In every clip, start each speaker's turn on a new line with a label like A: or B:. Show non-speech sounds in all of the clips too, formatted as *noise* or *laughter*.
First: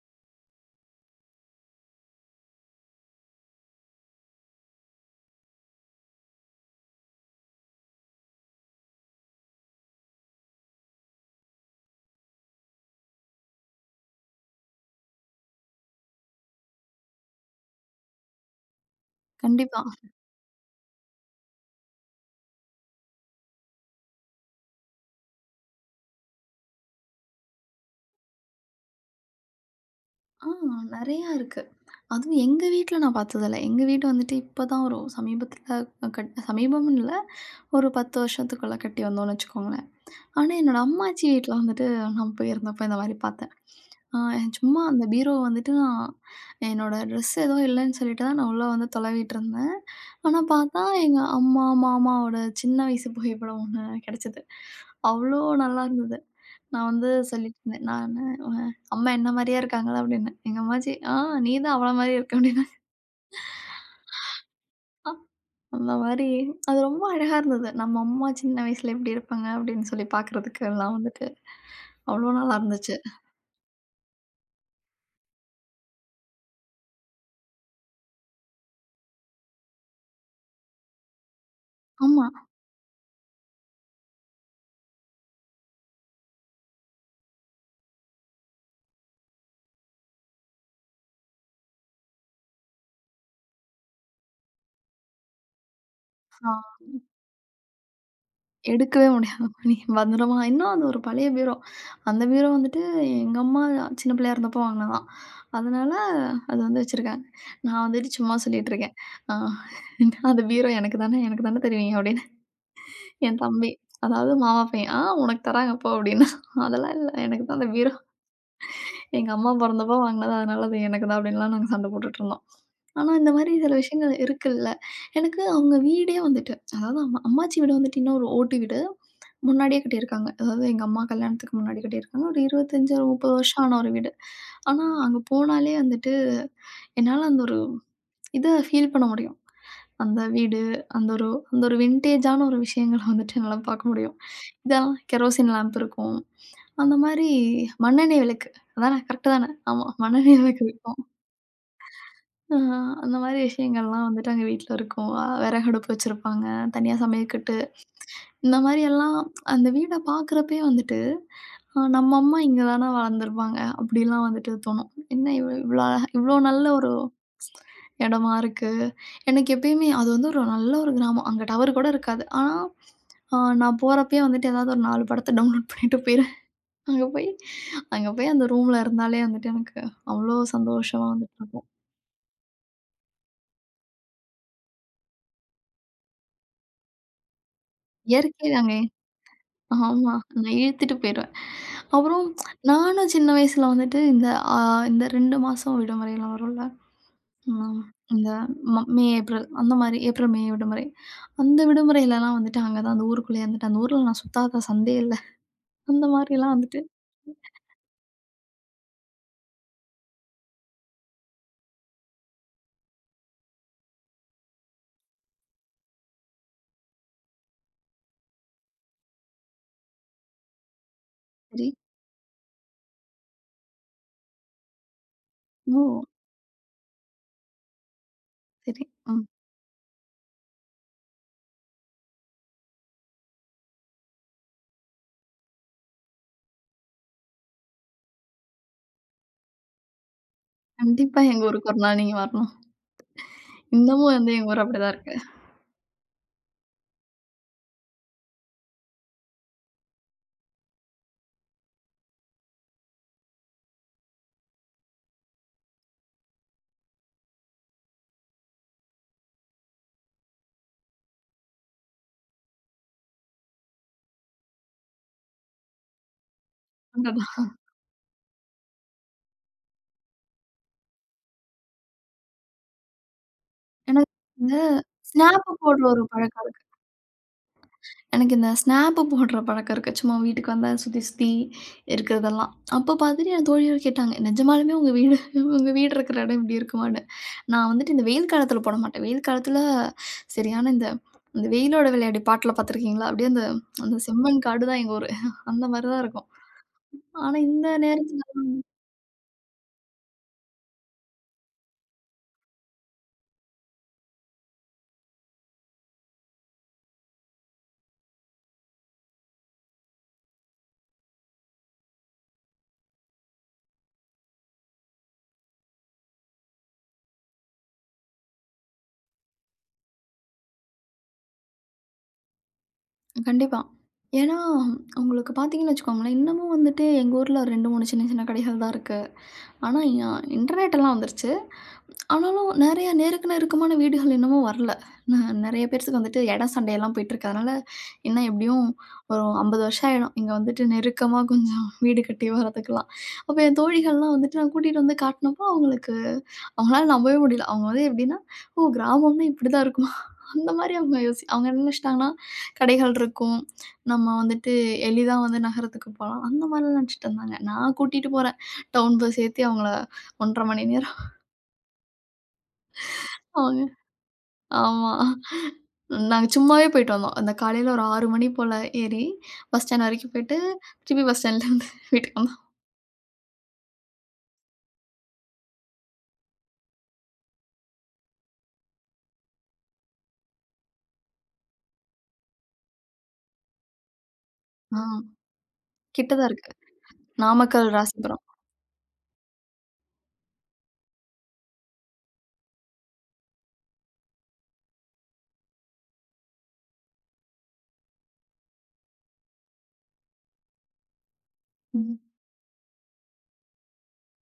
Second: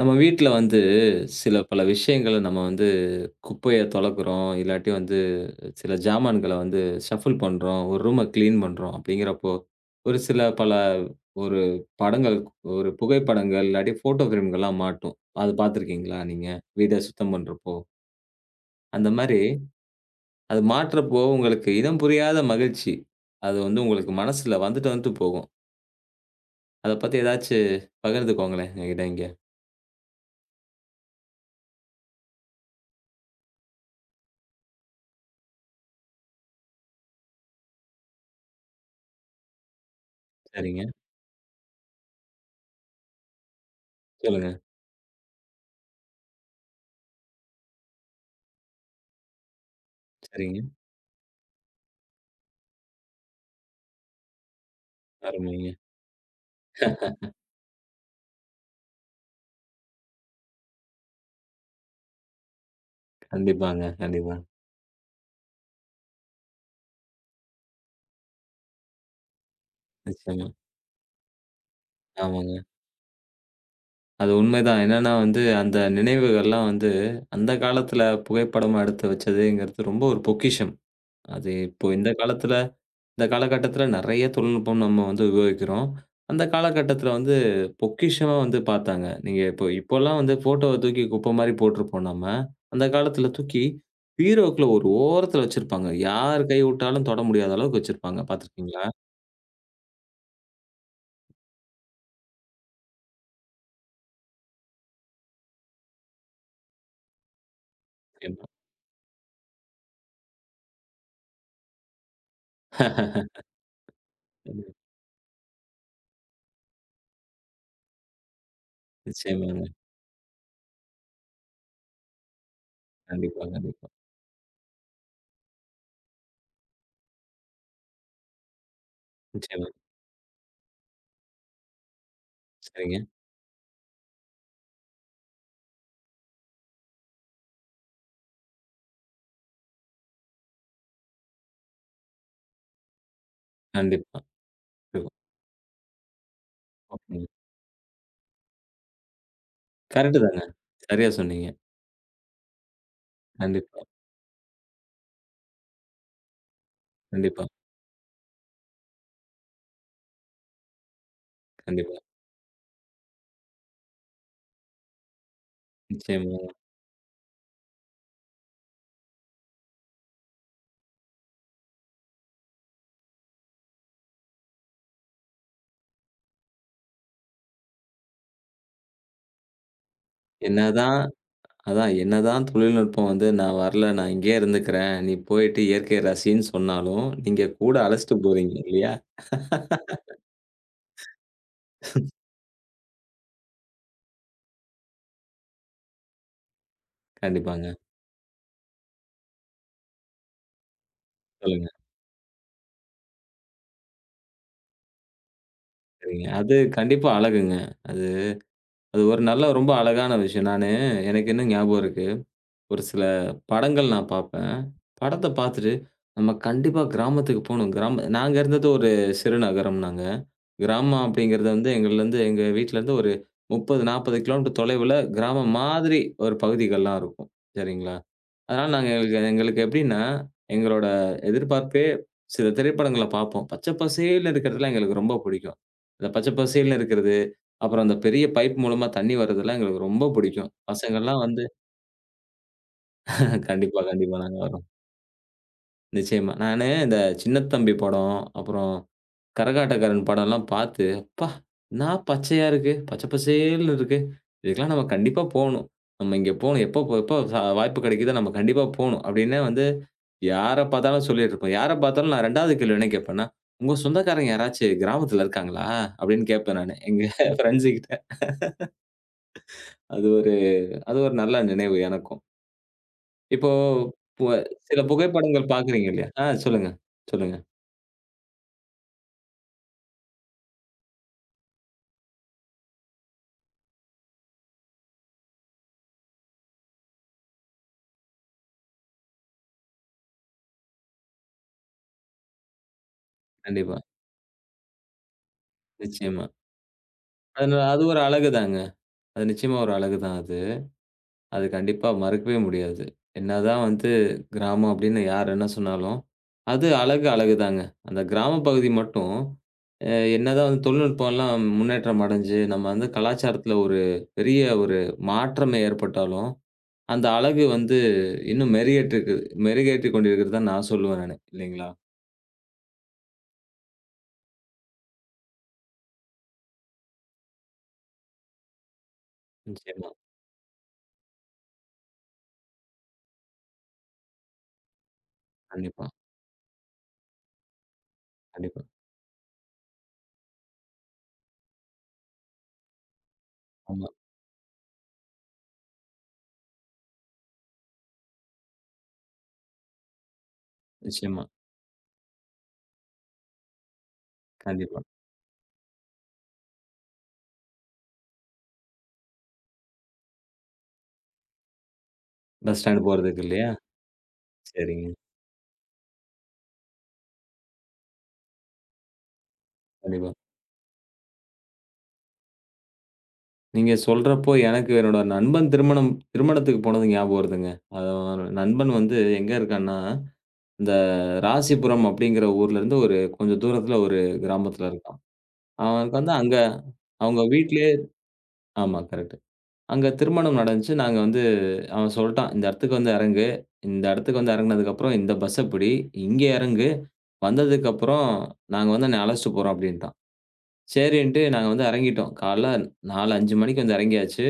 A: நம்ம வீட்ல வந்து சில பல விஷயங்கள நம்ம வந்து குப்பைய தொலக்குறோம். இல்லாட்டி வந்து சில ஜாமான்கள வந்து ஷஃபில் பண்றோம். ஒரு ரூம கிளீன் பண்றோம். அப்படிங்கிறப்போ, ஒரு சில பல ஒரு படங்கள், ஒரு புகைப்படங்கள் இல்லாட்டி ஃபோட்டோ ஃபிரேம்கள்லாம் மாட்டும். அது பார்த்துருக்கீங்களா நீங்க? வீட சுத்தம் பண்றப்போ? அந்த மாரி
B: கண்டிப்பா.
A: அது மாட்றப்போ உங்களுக்கு இனம் புரியாத மகிழ்ச்சி. அது வந்து உங்களுக்கு மனசுல வந்துட்டு வந்துட்டு போகும். அத பத்தி ஏதாச்சு பகிர்ந்துக்கோங்களேன் என்கிட்ட இங்க.
B: ஆ நெறையா இருக்கு. அதுவும் எங்க வீட்ல நான் பார்த்ததில்ல. எங்க வீடு வந்துட்டு இப்பதான் ஒரு சமீபத்தில சமீபம்னு இல்ல, ஒரு 10 வருஷத்துக்குள்ள கட்டி வந்தோம்னு வச்சுக்கோங்களேன். ஆனா, என்னோட
A: சரிங்க.
B: அம்மாச்சி வீட்ல வந்துட்டு நான் போயிருந்தப்ப இந்த மாரி பார்த்தேன். ஆ
A: சொல்லுங்க.
B: சும்மா அந்த பீரோவ வந்துட்டு நான் என்னோட ட்ரெஸ் ஏதோ இல்லன்னு சொல்லிட்டு தான் நான் உள்ள வந்து தொலவிட்டு இருந்தேன். ஆனா,
A: சரிங்க.
B: பார்த்தா எங்க அம்மா, மாமாவோட சின்ன வயசு புகைப்படம் ஒண்ணு கெடைச்சது. அவ்ளோ
A: அருமைங்க.
B: நல்லா இருந்தது. நான் வந்து சொல்லிட்டுருந்தேன். நானு "அம்மா என்ன மாரியா இருக்காங்களா?" அப்டின்னேன். எங்க அம்மாச்சி, நீ தான் அவள மாரி இருக்க" அப்டின்னாங்க.
A: கண்டிப்பாங்க, கண்டிப்பா.
B: அ அந்த மாரி அது ரொம்ப அழகா இருந்தது. நம்ம அம்மா சின்ன வயசுல எப்டி இருப்பாங்க அப்டின்னு சொல்லி
A: நிச்சயமா.
B: பார்க்குறதுக்கு எல்லாம் வந்துட்டு, அவ்ளோ
A: ஆமாங்க.
B: நல்லா இருந்துச்சு.
A: அது உண்மைதான். என்னன்னா வந்து, அந்த நினைவுகள்லாம் வந்து, அந்த காலத்துல புகைப்படமா எடுத்து வச்சதுங்கிறது ரொம்ப ஒரு பொக்கிஷம். அது இப்போ இந்த
B: ஆமா.
A: காலத்துல இந்த காலகட்டத்துல நெறைய தொழில்நுட்பம் நம்ம வந்து உபயோகிக்கிறோம். அந்த காலகட்டத்துல வந்து பொக்கிஷமா வந்து பாத்தாங்க. நீங்க இப்போ இப்போலாம் வந்து ஃபோட்டோவ தூக்கி குப்பை மாரி போட்டுருப்போம் நம்ம. அந்த காலத்துல தூக்கி பீரோக்குள்ள ஒரு ஓரத்துல வச்சிருப்பாங்க. யார்
B: ஆ
A: கை விட்டாலும் தொட முடியாத அளவுக்கு வச்சிருப்பாங்க. பாத்துருக்கீங்களா?
B: எடுக்கவே முடியாது. *laughs* மணி பத்திரமா இன்னும் அது ஒரு பழைய பீரோ. அந்த பீரோ வந்துட்டு எங்க அம்மா சின்ன பிள்ளையா இருந்தப்போ வாங்குனதாம். அதனால அது வந்து வச்சிருக்காங்க. நான் வந்துட்டு சும்மா சொல்லிட்டுருக்கேன். "ஆ *laughs* அந்த பீரோ எனக்கு தானே, எனக்கு தானே தருவீங்க" அப்டின்னு. என் தம்பி. அதாவது மாமா பையன். உனக்கு தராங்க போ" அப்படின்னா, "அதெல்லாம் இல்ல. எனக்கு தான் அந்த பீரோ எங்க அம்மா
A: நிச்சயமாங்க.
B: பொறந்தப்போ வாங்கினது. அதனால அது எனக்கு தான்" அப்படின்லாம் நாங்க சண்டை போட்டுட்டுருந்தோம். ஆனா இந்த
A: கண்டிப்பா,
B: மாரி சில
A: கண்டிப்பா.
B: விஷயங்கள் இருக்குல்ல. எனக்கு அவங்க வீடே வந்துட்டு அதாவது அம்மா அம்மாச்சி வீடு வந்துட்டு இன்னும் ஒரு ஓட்டு வீடு.
A: நிச்சயமா.
B: முன்னாடியே கட்டியிருக்காங்க. அதாவது எங்க அம்மா கல்யாணத்துக்கு முன்னாடி கட்டியிருக்காங்க. ஒரு 25,
A: சரிங்க.
B: ஒரு 30 வருஷம் ஆன ஒரு வீடு. ஆனா அங்க போனாலே வந்துட்டு என்னால அந்த ஒரு இத ஃபீல் பண்ண முடியும். அந்த வீடு, அந்த ஒரு வின்டேஜான ஒரு விஷயங்கள வந்துட்டு என்னால பார்க்க முடியும்.
A: கண்டிப்பா.
B: இதெல்லாம் கெரோசின் லேம்ப் இருக்கும். அந்த
A: ஓகேங்க.
B: மாரி மண்ணெண்ணெய் விளக்கு. அதானே? கரெக்ட்டு தானே? ஆமா.
A: கரெக்ட்டு
B: மண்ணெண்ணெய்
A: தாங்க.
B: விளக்கு இருக்கும்.
A: சரியா சொன்னீங்க.
B: ஆ அந்த மாரி
A: கண்டிப்பா,
B: விஷயங்கள்லாம் வந்துட்டு அங்க வீட்ல இருக்கும். விறகு அடுப்பு வச்சிருப்பாங்க. தனியா
A: கண்டிப்பா,
B: சமையக்கட்டு. இந்த மாரியெல்லாம் அந்த வீட பார்க்குறப்பயே வந்துட்டு,
A: கண்டிப்பா.
B: நம்ம அம்மா இங்க தான வளர்ந்துருப்பாங்க. அப்படிலாம் வந்துட்டு தோணும். என்ன இவ்ளோ அழகா இவ்ளோ
A: நிச்சயமா.
B: நல்ல ஒரு இடமா இருக்கு. எனக்கு எப்பயுமே அது வந்து ஒரு நல்ல ஒரு கிராமம். அங்க டவர் கூட இருக்காது. ஆனா, அ நான் போறப்பயே வந்துட்டு ஏதாவது ஒரு 4 படத்த டவுன்லோட் பண்ணிட்டு போயிருவேன். அங்க போய் அங்க போய் அந்த ரூம்ல இருந்தாலே வந்துட்டு எனக்கு அவ்ளோ
A: என்னதான்
B: சந்தோஷமா வந்துட்டு இருக்கும்.
A: அதான் என்னதான் தொழில்நுட்பம் வந்து நான் வரல, நான் இங்கேயே இருந்துக்கிறேன். நீ போயிட்டு இயற்கைய ரசின்னு சொன்னாலும், நீங்க கூட அழைச்சிட்டு
B: இயற்கை
A: போறீங்க
B: அங்கே
A: இல்லையா?
B: ஆமா. நான் இழுத்துட்டு போயிருவேன். அப்புறம் நானும் சின்ன வயசுல வந்துட்டு அ இந்த 2 மாசம் விடுமுறைலாம் வரும்ல.
A: கண்டிப்பாங்க.
B: ம். இந்த மே, ஏப்ரல் அந்த மாரி ஏப்ரல், மே விடுமுறை. அந்த
A: சொல்லுங்க.
B: விடுமுறையிலலாம் வந்துட்டு அங்க தான் அந்த ஊருக்குள்ளேயே இருந்துட்டு, அந்த ஊர்ல நான் சுத்தாத சந்தே இல்ல. அந்த
A: சரிங்க.
B: மாரிலாம்
A: அது
B: வந்துட்டு
A: கண்டிப்பா அழகுங்க. அது அது ஒரு நல்ல ரொம்ப அழகான விஷயம். நானு எனக்கு இன்னும் ஞாபகம் இருக்கு. ஒரு சில படங்கள் நான் பார்ப்பேன். படத்த பார்த்துட்டு, நம்ம கண்டிப்பா கிராமத்துக்கு போணும். கிராம நாங்க இருந்தது ஒரு சிறு நகரம் நாங்க. கிராமம் அப்படிங்கிறது
B: சரி.
A: வந்து எங்கள்லருந்து எங்க வீட்லருந்து ஒரு 30, 40 கிலோமீட்டர் தொலைவுல கிராமம்
B: ஓ!
A: மாதிரி ஒரு பகுதிகள்லாம் இருக்கும். சரிங்களா? அதனால
B: சரி.
A: நாங்க
B: ம்.
A: எங்களுக்கு எங்களுக்கு எப்படின்னா, எங்களோட எதிர்பார்ப்பே சில திரைப்படங்கள பார்ப்போம். பச்சை பசேல்னு இருக்கிறதுலாம் எங்களுக்கு ரொம்ப பிடிக்கும். இந்த பச்சை பசேல்னு இருக்கிறது, அப்புறம் அந்த பெரிய பைப் மூலமா தண்ணி வர்றதெல்லாம் எங்களுக்கு ரொம்ப பிடிக்கும். பசங்கள்லாம்
B: கண்டிப்பா
A: வந்து
B: எங்க ஊருக்கு ஒரு நாள் நீங்க வரணும்.
A: *laughs* கண்டிப்பா,
B: இன்னமும்
A: கண்டிப்பா
B: வந்து
A: நாங்க
B: எங்க ஊர்
A: வரோம்.
B: அப்படிதான் இருக்கு.
A: நிச்சயமா. நானு இந்த சின்னத்தம்பி படம், அப்புறம் கரகாட்டக்காரன் படம்லாம் பார்த்து, "அப்பா! என்னா பச்சையா இருக்கு. பச்சை பசேல்னு இருக்கு. இதுக்கெல்லாம் நம்ம கண்டிப்பா போணும். நம்ம இங்க போணும். எப்போ போ எப்போ வாய்ப்பு கிடைக்குதோ நம்ம கண்டிப்பா போணும்." அப்படின்னு வந்து யார பார்த்தாலும் சொல்லிட்டுருப்போம். யார பார்த்தாலும் நான் 2வது கேள்வி என்ன கேட்பேன்னா, "உங்க சொந்தக்காரங்க யாராச்சு கிராமத்துல இருக்காங்களா?" அப்படின்னு கேட்பேன் நானு. எங்க
B: அடடா!
A: ஃபிரெண்ட்ஸு கிட்ட. அது ஒரு அது ஒரு நல்ல நினைவு எனக்கும். இப்போ
B: எனக்கு
A: பு
B: இந்த
A: சில
B: ஸ்னாப்
A: புகைப்படங்கள்
B: போடுற
A: பார்க்குறீங்க
B: ஒரு
A: இல்லையா? ஆ
B: பழக்கம்
A: சொல்லுங்க, சொல்லுங்க.
B: எனக்கு இந்த ஸ்னாப்பு போடுற பழக்கம் இருக்கு. சும்மா வீட்டுக்கு வந்தா சுத்தி சுத்தி இருக்கிறதெல்லாம். அப்ப பார்த்துட்டு என் தோழியர் கேட்டாங்க, "நிஜமாலுமே உங்க வீடு இருக்கிற இடம் இப்படி இருக்குமான்னு?" நான் வந்துட்டு இந்த வெயில் காலத்தில போட மாட்டேன். வெயில் காலத்தில சரியான இந்த இந்த வெயிலோட விளையாடி பாட்டுல பார்த்துருக்கீங்களா? அப்படியே அந்த
A: கண்டிப்பா.
B: அந்த செம்மண் காடு தான் எங்க ஊரு. அந்த மாரி தான்
A: நிச்சயமா.
B: இருக்கும். ஆனா
A: அது
B: இந்த
A: அது ஒரு
B: நேரத்தில
A: அழகுதாங்க. அது நிச்சயமா ஒரு அழகுதான் அது. அது கண்டிப்பா மறுக்கவே முடியாது. என்னதான் வந்து கிராமம் அப்படின்னு யார் என்ன சொன்னாலும், அது அழகு அழகுதாங்க. அந்த கிராம பகுதி மட்டும் அ என்னதான் வந்து தொழில்நுட்பம்லாம் முன்னேற்றம் அடைஞ்சு, நம்ம வந்து கலாச்சாரத்தில ஒரு பெரிய ஒரு மாற்றமே ஏற்பட்டாலும், அந்த அழகு வந்து இன்னும் மெருகேற்றிருக்கு மெருகேற்றிக் கொண்டிருக்கிறது தான் நான் சொல்லுவேன் நானு. இல்லைங்களா?
B: கண்டிப்பா. ஏன்னா, உங்களுக்கு பார்த்தீங்கன்னு வச்சுக்கோங்களேன், இன்னமும் வந்துட்டு எங்க ஊர்ல 2, 3 சின்ன சின்ன கடைகள் தான் இருக்கு. ஆனா,
A: நிச்சயமா.
B: இன்டர்நெட் எல்லாம் வந்துருச்சு. ஆனாலும் நெறைய நேருக்கு நெருக்கமான வீடுகள் இன்னமும் வரல. ந நெறைய
A: கண்டிப்பா,
B: பேர்த்துக்கு வந்துட்டு இடம் சண்டையெல்லாம் போயிட்டுருக்கு. அதனால இன்னும்
A: கண்டிப்பா.
B: எப்படியும் ஒரு 50 வருஷம் ஆயிடும். இங்க வந்துட்டு நெருக்கமா கொஞ்சம் வீடு கட்டி வரதுக்கெல்லாம். அப்ப என்
A: ஆமா.
B: தோழிகள்லாம் வந்துட்டு நான் கூட்டிட்டு வந்து காட்டுனப்போ, அவங்களுக்கு அவங்களால நம்பவே முடியல. அவங்க வந்து எப்படின்னா, "ஓ! கிராமம்னா இப்படிதான் இருக்குமா?" அந்த மாரி
A: நிச்சயமா.
B: அவங்க என்ன நெனச்சுட்டாங்கன்னா, கடைகள் இருக்கும். நம்ம வந்துட்டு
A: கண்டிப்பா.
B: எளிதா வந்து நகரத்துக்கு போலாம். அந்த மாரிலாம் நெனச்சுட்டு இருந்தாங்க. நான் கூட்டிட்டு போறேன். டவுன் பஸ் ஏத்தி அவங்கள 1 1/2 மணி நேரம்
A: பஸ் ஸ்டாண்ட் போறதுக்கு இல்லையா?
B: அவங்க.
A: சரிங்க.
B: ஆமா. நாங்க சும்மாவே போயிட்டு வந்தோம். அந்த காலையில ஒரு 6 மணி போல ஏறி, பஸ் ஸ்டாண்ட்
A: கண்டிப்பா.
B: வரைக்கும் போயிட்டு, திருப்பி பஸ் ஸ்டாண்ட்லருந்து *laughs* வீட்டுக்கு வந்தோம்.
A: நீங்க சொல்றப்போ, எனக்கு என்னோட நண்பன் திருமணத்துக்கு போனது ஞாபகம் வருதுங்க. அது ஒரு நண்பன் வந்து எங்க இருக்கான்னா, இந்த ராசிபுரம் அப்படிங்கிற ஊர்லருந்து ஒரு கொஞ்சம் தூரத்துல ஒரு கிராமத்துல
B: ஆ
A: இருக்கான். அவனுக்கு
B: கிட்ட
A: வந்து
B: தான்
A: அங்க
B: இருக்கு.
A: அவங்க
B: நாமக்கல்,
A: வீட்லயே
B: ராசிபுரம்.
A: ஆமா கரெக்ட். அங்க திருமணம் நடந்துச்சு. நாங்க வந்து அவன் சொல்ட்டான், "இந்த இடத்துக்கு வந்து இறங்கு. இந்த இடத்துக்கு வந்து இறங்குனதுக்கப்புறம் இந்த பஸ்ஸ பிடி. இங்க இறங்கு. வந்ததுக்கப்புறம் நாங்க வந்து உன்னை அழைச்சுட்டு போறோம்" அப்படின்ட்டான். சரின்ட்டு நாங்க வந்து
B: ம்.
A: இறங்கிட்டோம். காலைல 4, 5 மணிக்கு வந்து இறங்கியாச்சு.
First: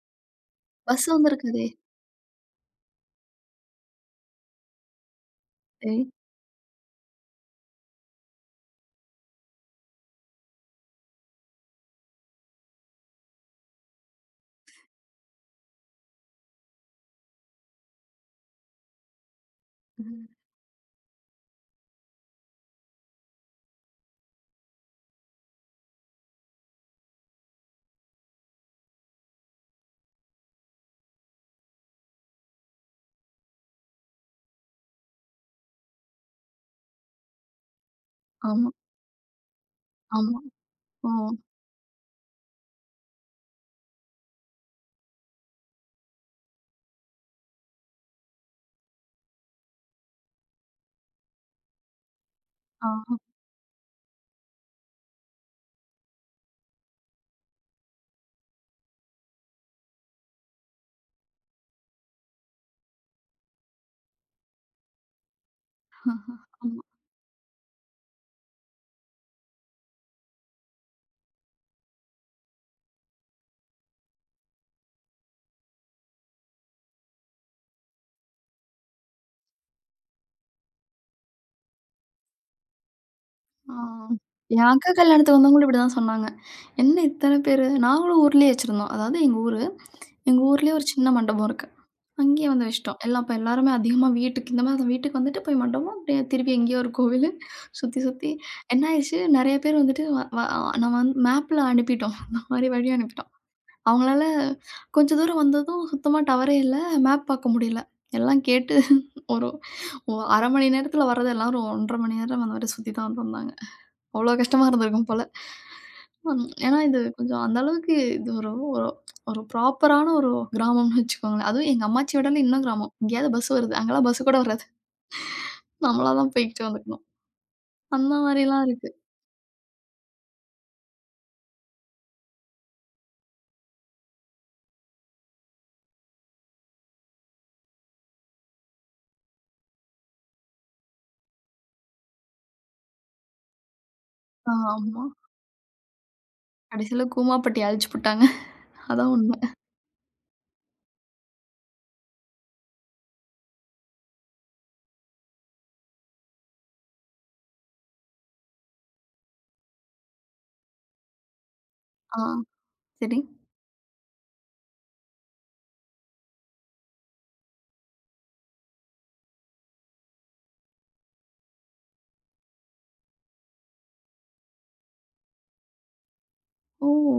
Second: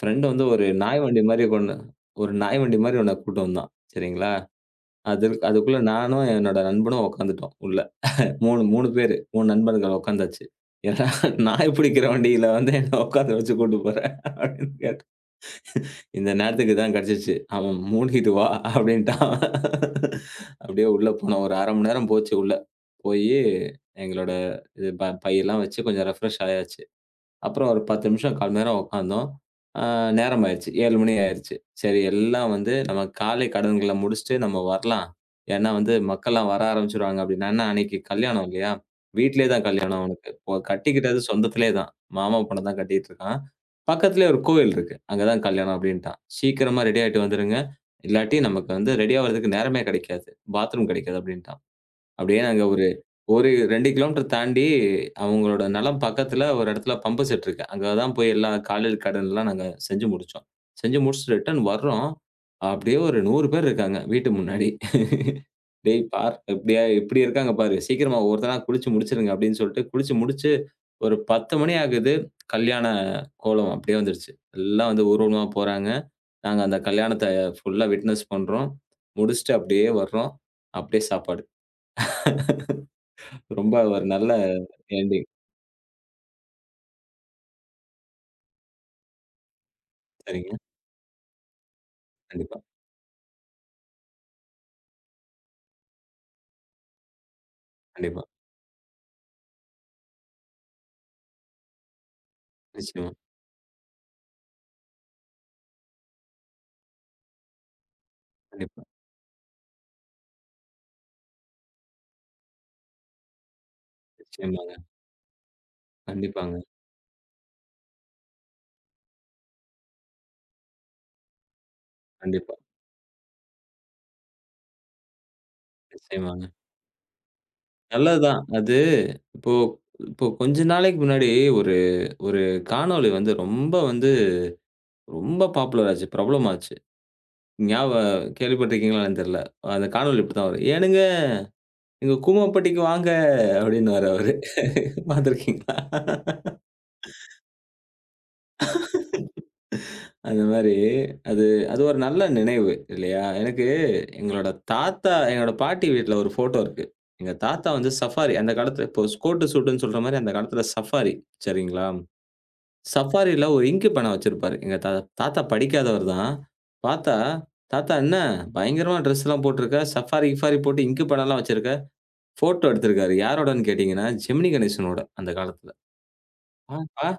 A: ஃப்ரெண்ட் வந்து ஒரு நாய்
B: பஸ்
A: வண்டி மாரி
B: வந்திருக்குதே!
A: ஒண்ணு ஒரு நாய் வண்டி மாரி ஒண்ண கூட்டு வந்தான். சரிங்களா? அது அதுக்குள்ள
B: சரி.
A: நானும் என்னோட நண்பனும் உட்காந்துட்டோம் உள்ள. 3 பேரு 3 நண்பர்கள் உட்காந்தாச்சு. ஏன்னா நாய் பிடிக்கிற வண்டியில வந்து என்ன உட்காந்து வச்சு கூட்டு போற அப்படின்னு கேட்டு இந்த நேரத்துக்கு தான் கிடைச்சிச்சு. அவன் மூழ்கிட்டு வா அப்படின்ட்டான். அப்படியே உள்ள போனோம். ஒரு 1/2 மணி நேரம் போச்சு உள்ள. போயி எங்களோட இது பையெல்லாம் வச்சு கொஞ்சம் ரெஃப்ரெஷ் ஆயாச்சு. அப்புறம் ஒரு 10 நிமிஷம், 1/4 மணி நேரம் உட்கார்ந்தோம். அ நேரம் ஆயிருச்சு. 7 மணி ஆயிருச்சு. சரி எல்லாம் வந்து நம்ம காலை கடன்கள முடிச்சுட்டு நம்ம வரலாம். ஏன்னா வந்து மக்கள்லாம் வர ஆரம்பிச்சுருவாங்க அப்டின்னா, ஏன்னா அன்னைக்கு கல்யாணம்
B: ஆமா,
A: இல்லையா? வீட்லயே தான் கல்யாணம் அவனுக்கு.
B: ஆமா.
A: இப்போ
B: ஓ!
A: கட்டிக்கிட்டது சொந்தத்திலே தான். மாமா பொண்ண தான் கட்டிட்டு இருக்கான். பக்கத்திலேயே ஒரு கோவில் இருக்கு. அங்க தான் கல்யாணம் அப்டின்ட்டான். சீக்கிரமா ரெடி ஆயிட்டு வந்துருங்க. இல்லாட்டி நமக்கு வந்து ரெடி ஆவறதுக்கு நேரமே கிடைக்காது. பாத்ரூம் கிடைக்காது அப்டின்ட்டான். அப்படியே நாங்க ஒரு
B: ஆ,
A: ஒரு 2 கிலோமீட்டர் தாண்டி அவங்களோட நிலம் பக்கத்துல ஒரு இடத்துல பம்பு செட் இருக்கு. அங்க தான் போய் எல்லா கால்நடை கடன் எல்லாம் நாங்க செஞ்சு முடிச்சோம். செஞ்சு முடிச்சுட்டு ரிட்டர்ன் வர்றோம். அப்படியே ஒரு 100 பேர் இருக்காங்க வீட்டு முன்னாடி. "டேய் பார்
B: ஆமா.
A: இப்படியா இப்படி இருக்காங்க பாரு. சீக்கிரமா ஒவ்வொருத்தனா குளிச்சு முடிச்சுருங்க" அப்படின்னு சொல்லிட்டு குளிச்சு முடிச்சு ஒரு 10 மணி ஆகுது. கல்யாண கோலம் அப்படியே வந்துருச்சு. எல்லாம் வந்து ஊர்வலமா போறாங்க. நாங்க அந்த கல்யாணத்த ஃபுல்லா விட்னஸ் பண்றோம். முடிச்சுட்டு அப்படியே வர்றோம். அப்படியே சாப்பாடு. ரொம்ப
B: ஆ.
A: ஒரு நல்ல
B: என் அக்கா
A: எண்டிங்.
B: கல்யாணத்துக்கு வந்தவங்களும் இப்படி தான் சொன்னாங்க. என்ன இத்தன பேரு? நாங்களும் ஊர்லயே வச்சிருந்தோம். அதாவது எங்க ஊரு. எங்க
A: சரிங்க.
B: ஊர்லயே ஒரு சின்ன மண்டபம் இருக்கு. அங்கேயே
A: கண்டிப்பா,
B: வந்து வச்சுட்டோம். எல்லாம் அப்ப எல்லாருமே அதிகமா வீட்டுக்கு இந்த மாரி வீட்டுக்கு வந்துட்டு போய் மண்டபம், அப்படியே திருப்பி எங்கேயோ ஒரு கோவிலு சுத்தி,
A: கண்டிப்பா.
B: சுத்தி என்ன ஆயிருச்சு நெறைய பேர் வந்துட்டு வ வ நம்ம வந்து மேப்ல அனுப்பிட்டோம். இந்த மாரி வழி
A: நிச்சயமா,
B: அனுப்பிட்டோம். அவங்களால கொஞ்சம் தூரம் வந்ததும் சுத்தமா டவரே இல்ல. மேப் பார்க்க முடியல. எல்லாம் கேட்டு
A: கண்டிப்பா.
B: ஒரு 1/2 மணி நேரத்துல வர்றது எல்லாரும் 1 1/2 மணி நேரம் அந்த மாரி சுத்தி தான் வந்திருந்தாங்க. அவ்வளோ கஷ்டமா
A: நிச்சயமாங்க.
B: இருந்திருக்கும் போல.
A: கண்டிப்பாங்க.
B: ஏன்னா இது கொஞ்சம் அந்த அளவுக்கு இது ஒரு ஒரு ஒரு ப்ராப்பரான ஒரு கிராமம்னு வச்சுக்கோங்களேன். அதுவும் எங்க அம்மாச்சி வீடெல்லாம்
A: கண்டிப்பா.
B: இன்னும் கிராமம். எங்கேயாவது பஸ் வருது. அங்கலாம் பஸ் கூட வராது. நம்மளா தான்
A: நிச்சயமாங்க.
B: போய்க்கிட்டு வந்துக்கணும். அந்த
A: நல்லதுதான்.
B: மாரிலாம்
A: அது
B: இருக்கு.
A: இப்போ இப்போ கொஞ்ச நாளைக்கு முன்னாடி ஒரு ஒரு காணொளி வந்து ரொம்ப வந்து ரொம்ப பாப்புலர் ஆச்சு. பிரபலம் ஆச்சு. ஞாபகம் கேள்விப்பட்டிருக்கீங்களா என்னன்னு தெரியல. அந்த காணொளி இப்படித்தான் வரும். "ஏனுங்க, எங்க கூமப்பட்டிக்கு வாங்க" அப்படின்னு வர்றவரு.
B: ஆமா.
A: பார்த்திருக்கீங்களா?
B: கடைசியில கூமாப்பட்டி அழிச்சு புட்டாங்க. அதான் உண்மை.
A: அந்த மாரி, அது அது ஒரு நல்ல நினைவு இல்லையா? எனக்கு எங்களோட தாத்தா என்னோட பாட்டி வீட்ல ஒரு ஃபோட்டோ இருக்கு. எங்க தாத்தா வந்து சஃபாரி அந்த காலத்துல இப்போ கோட்டு சூட்டுன்னு சொல்ற மாரி அந்த காலத்துல சஃபாரி சரிங்களா?
B: ஆ சரி.
A: சஃபாரில ஒரு இங்க் பேனா வச்சிருப்பாரு. எங்க தாத்தா படிக்காதவர் தான். பாத்தா, "தாத்தா என்ன பயங்கரமா ட்ரெஸ்லாம் போட்டுருக்க, சஃபாரி கிஃபாரி போட்டு இங்க் பேனாலாம் வச்சிருக்க, ஃபோட்டோ எடுத்திருக்காரு." யாரோடன்னு கேட்டீங்கன்னா, ஜெமினி கணேசனோட அந்த
B: ஓ!
A: காலத்துல.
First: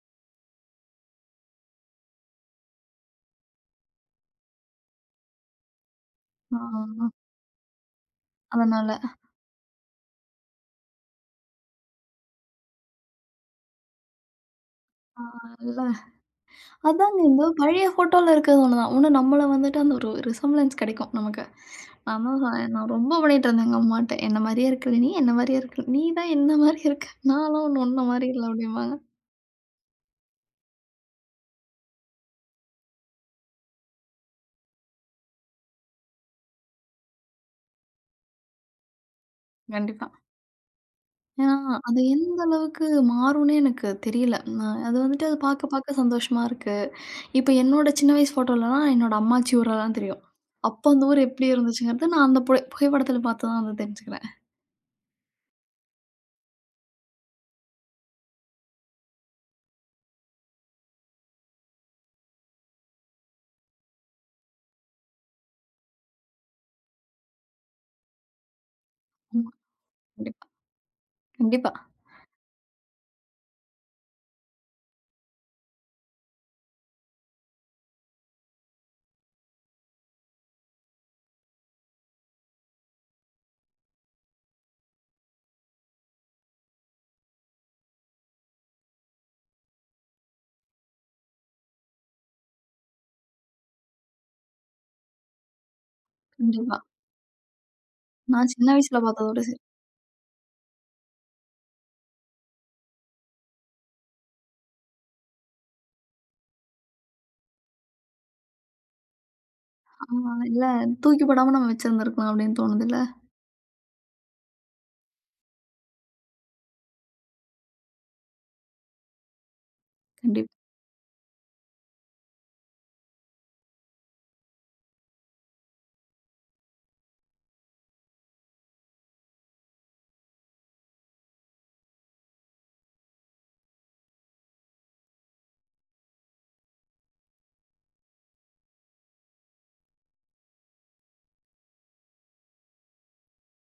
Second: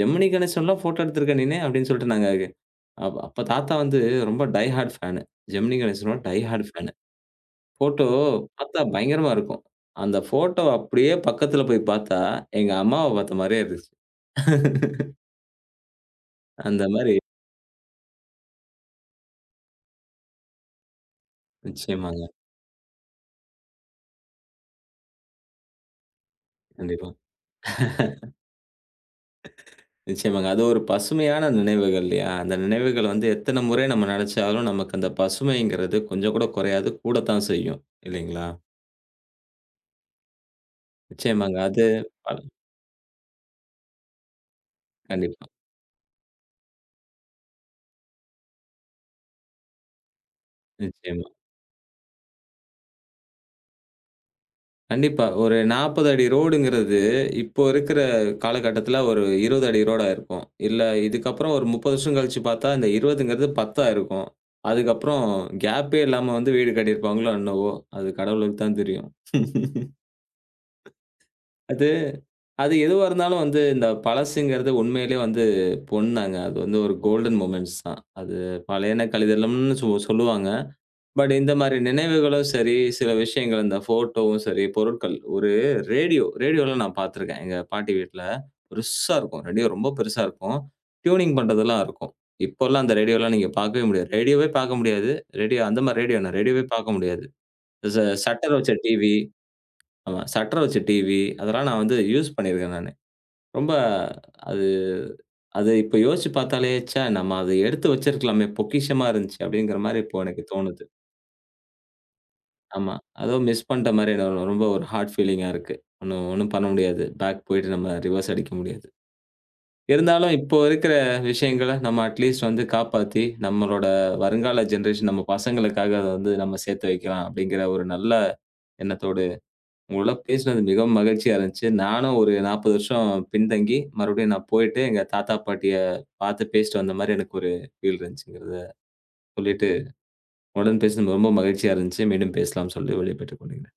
A: "ஜெமினி கணேசன்லாம் ஃபோட்டோ எடுத்திருக்க நீனு?" அப்படின்னு சொல்லிட்டு நாங்க அப்ப தாத்தா வந்து ரொம்ப டை ஹார்ட் ஃபேனு. ஜெமினி கணேசனோட die
B: ah
A: hard fan. Photo பார்த்தா
B: அதனால.
A: பயங்கரமா இருக்கும். அந்த ஃபோட்டோவ அப்படியே பக்கத்துல போய் பார்த்தா, எங்க அம்மாவ பார்த்த மாரியே இருந்துச்சு.
B: அதுதான்.
A: அந்த மாரி
B: அதாங்க இந்த பழைய ஃபோட்டோல இருக்கிறது ஒண்ணுதான். ஒண்ணு நம்மள வந்துட்டு அந்த ஒரு ரிசம்பளன்ஸ் கிடைக்கும் நமக்கு.
A: நிச்சயமாங்க.
B: நான் தான் சொன்னேன், நான் ரொம்ப பண்ணிட்டு இருந்தேன் எங்க அம்மாட்ட. "என்ன மாரியே இருக்கல நீ, என்ன மாரியே இருக்க நீ தான் என்ன மாரி இருக்க.
A: கண்டிப்பா.
B: நான்லாம் ஒண்ணு உன்ன மாரி இல்ல" அப்படிம்பாங்க.
A: நிச்சயமாங்க. அது ஒரு பசுமையான நினைவுகள் இல்லையா? அந்த நினைவுகள் வந்து எத்தன முறை நம்ம நெனச்சாலும், நமக்கு அந்த பசுமைங்கிறது கொஞ்சம் கூட குறையாது. கூடத்தான் செய்யும். இல்லைங்களா?
B: கண்டிப்பா. ஏன்னா,
A: நிச்சயமாங்க. அது
B: அது எந்த
A: பல்
B: அளவுக்கு மாறும்னே எனக்கு தெரியல. நான் அது வந்துட்டு அது
A: கண்டிப்பா.
B: பாக்க பாக்க சந்தோஷமா இருக்கு. இப்ப என்னோட சின்ன வயசு ஃபோட்டோலலாம் என்னோட அம்மாச்சி ஊரெல்லாம் தெரியும். அப்போ அந்த ஊர்
A: நிச்சயமா.
B: எப்படி இருந்துச்சுங்கிறது நான் அந்த புகைப்படத்துல பார்த்து தான் வந்து தெரிஞ்சுக்கிறேன்.
A: கண்டிப்பா. ஒரு 40 அடி ரோடுங்கிறது, இப்போ இருக்கிற காலகட்டத்தில ஒரு 20 அடி ரோடா இருக்கும். இல்ல இதுக்கப்புறம் ஒரு 30 வருஷம் கழிச்சு பார்த்தா, இந்த 20ங்கிறது 10 இருக்கும். அதுக்கப்புறம் கேப்பே இல்லாம வந்து வீடு கட்டியிருப்பாங்களோ என்னவோ! அது கடவுளுக்கு தான் தெரியும்.
B: ஆமா. கண்டிப்பா, கண்டிப்பா,
A: அது அது எதுவா இருந்தாலும் வந்து இந்த பழசுங்கிறது உண்மையிலேயே வந்து பொன் தாங்க. அது வந்து ஒரு கோல்டன் மொமெண்ட்ஸ் தான். அது பழையன கழிதலும்னு சொல்லுவாங்க. பட் இந்த மாரி நினைவுகளும் சரி, சில விஷயங்கள் இந்த ஃபோட்டோவும் சரி, பொருட்கள் ஒரு ரேடியோ, ரேடியோலாம் நான் பார்த்துருக்கேன். எங்க பாட்டி வீட்ல பெருசா இருக்கும். ரேடியோ ரொம்ப பெருசா இருக்கும். டியூனிங் பண்றதெல்லாம் இருக்கும். இப்போலாம் அந்த ரேடியோலாம் நீங்க பார்க்கவே முடியாது. ரேடியோவே பார்க்க முடியாது. ரேடியோ அந்த மாரி ரேடியோ நான் ரேடியோவே
B: கண்டிப்பா.
A: பார்க்க முடியாது. ச
B: நான்
A: ஷட்டர்
B: சின்ன
A: வச்ச
B: வயசுல
A: டிவி
B: பார்த்ததோட சரி.
A: ஆமா. ஷட்டர் வச்ச டிவி அதெல்லாம் நான் வந்து யூஸ் பண்ணியிருக்கேன் நானு. ரொம்ப அது அது இப்ப யோசிச்சு பார்த்தாலே, ச்சே! நம்ம அத எடுத்து வச்சிருக்கலாமே! பொக்கிஷமா இருந்துச்சு. அப்படிங்கிற மாரி
B: ஆ,
A: இப்போ எனக்கு
B: இல்ல
A: தோணுது.
B: தூக்கி போடாம நம்ம வச்சிருந்திருக்கலாம் அப்படின்னு
A: ஆமா.
B: தோணுதுல்ல?
A: ஏதோ மிஸ் பண்ட்ட மாரி எனக்கு ரொம்ப ஒரு ஹார்ட் ஃபீலிங்கா இருக்கு. ஒண்ணும் ஒண்ணும் பண்ண முடியாது. பேக் போயிட்டு நம்ம ரிவர்ஸ் அடிக்க முடியாது. இருந்தாலும் இப்போ
B: கண்டிப்பா.
A: இருக்கிற விஷயங்கள நம்ம அட்லீஸ்ட் வந்து காப்பாத்தி, நம்மளோட வருங்கால ஜெனரேஷன் நம்ம பசங்களுக்காக அத வந்து நம்ம சேர்த்து வைக்கலாம் அப்படிங்கிற ஒரு நல்ல எண்ணத்தோடு உங்களோட பேசினது மிகவும் மகிழ்ச்சியா இருந்துச்சு. நானும் ஒரு 40 வருஷம் பின்தங்கி, மறுபடியும் நான் போயிட்டு எங்க தாத்தா, பாட்டிய பார்த்து பேசிட்டு வந்த மாரி எனக்கு ஒரு ஃபீல் இருந்துச்சுங்கிறத சொல்லிட்டு, உங்களுடன் பேசினது ரொம்ப மகிழ்ச்சியா இருந்துச்சு. மீண்டும் பேசலாம்னு சொல்லி விடைபெற்றுக் கொள்கிறேன்.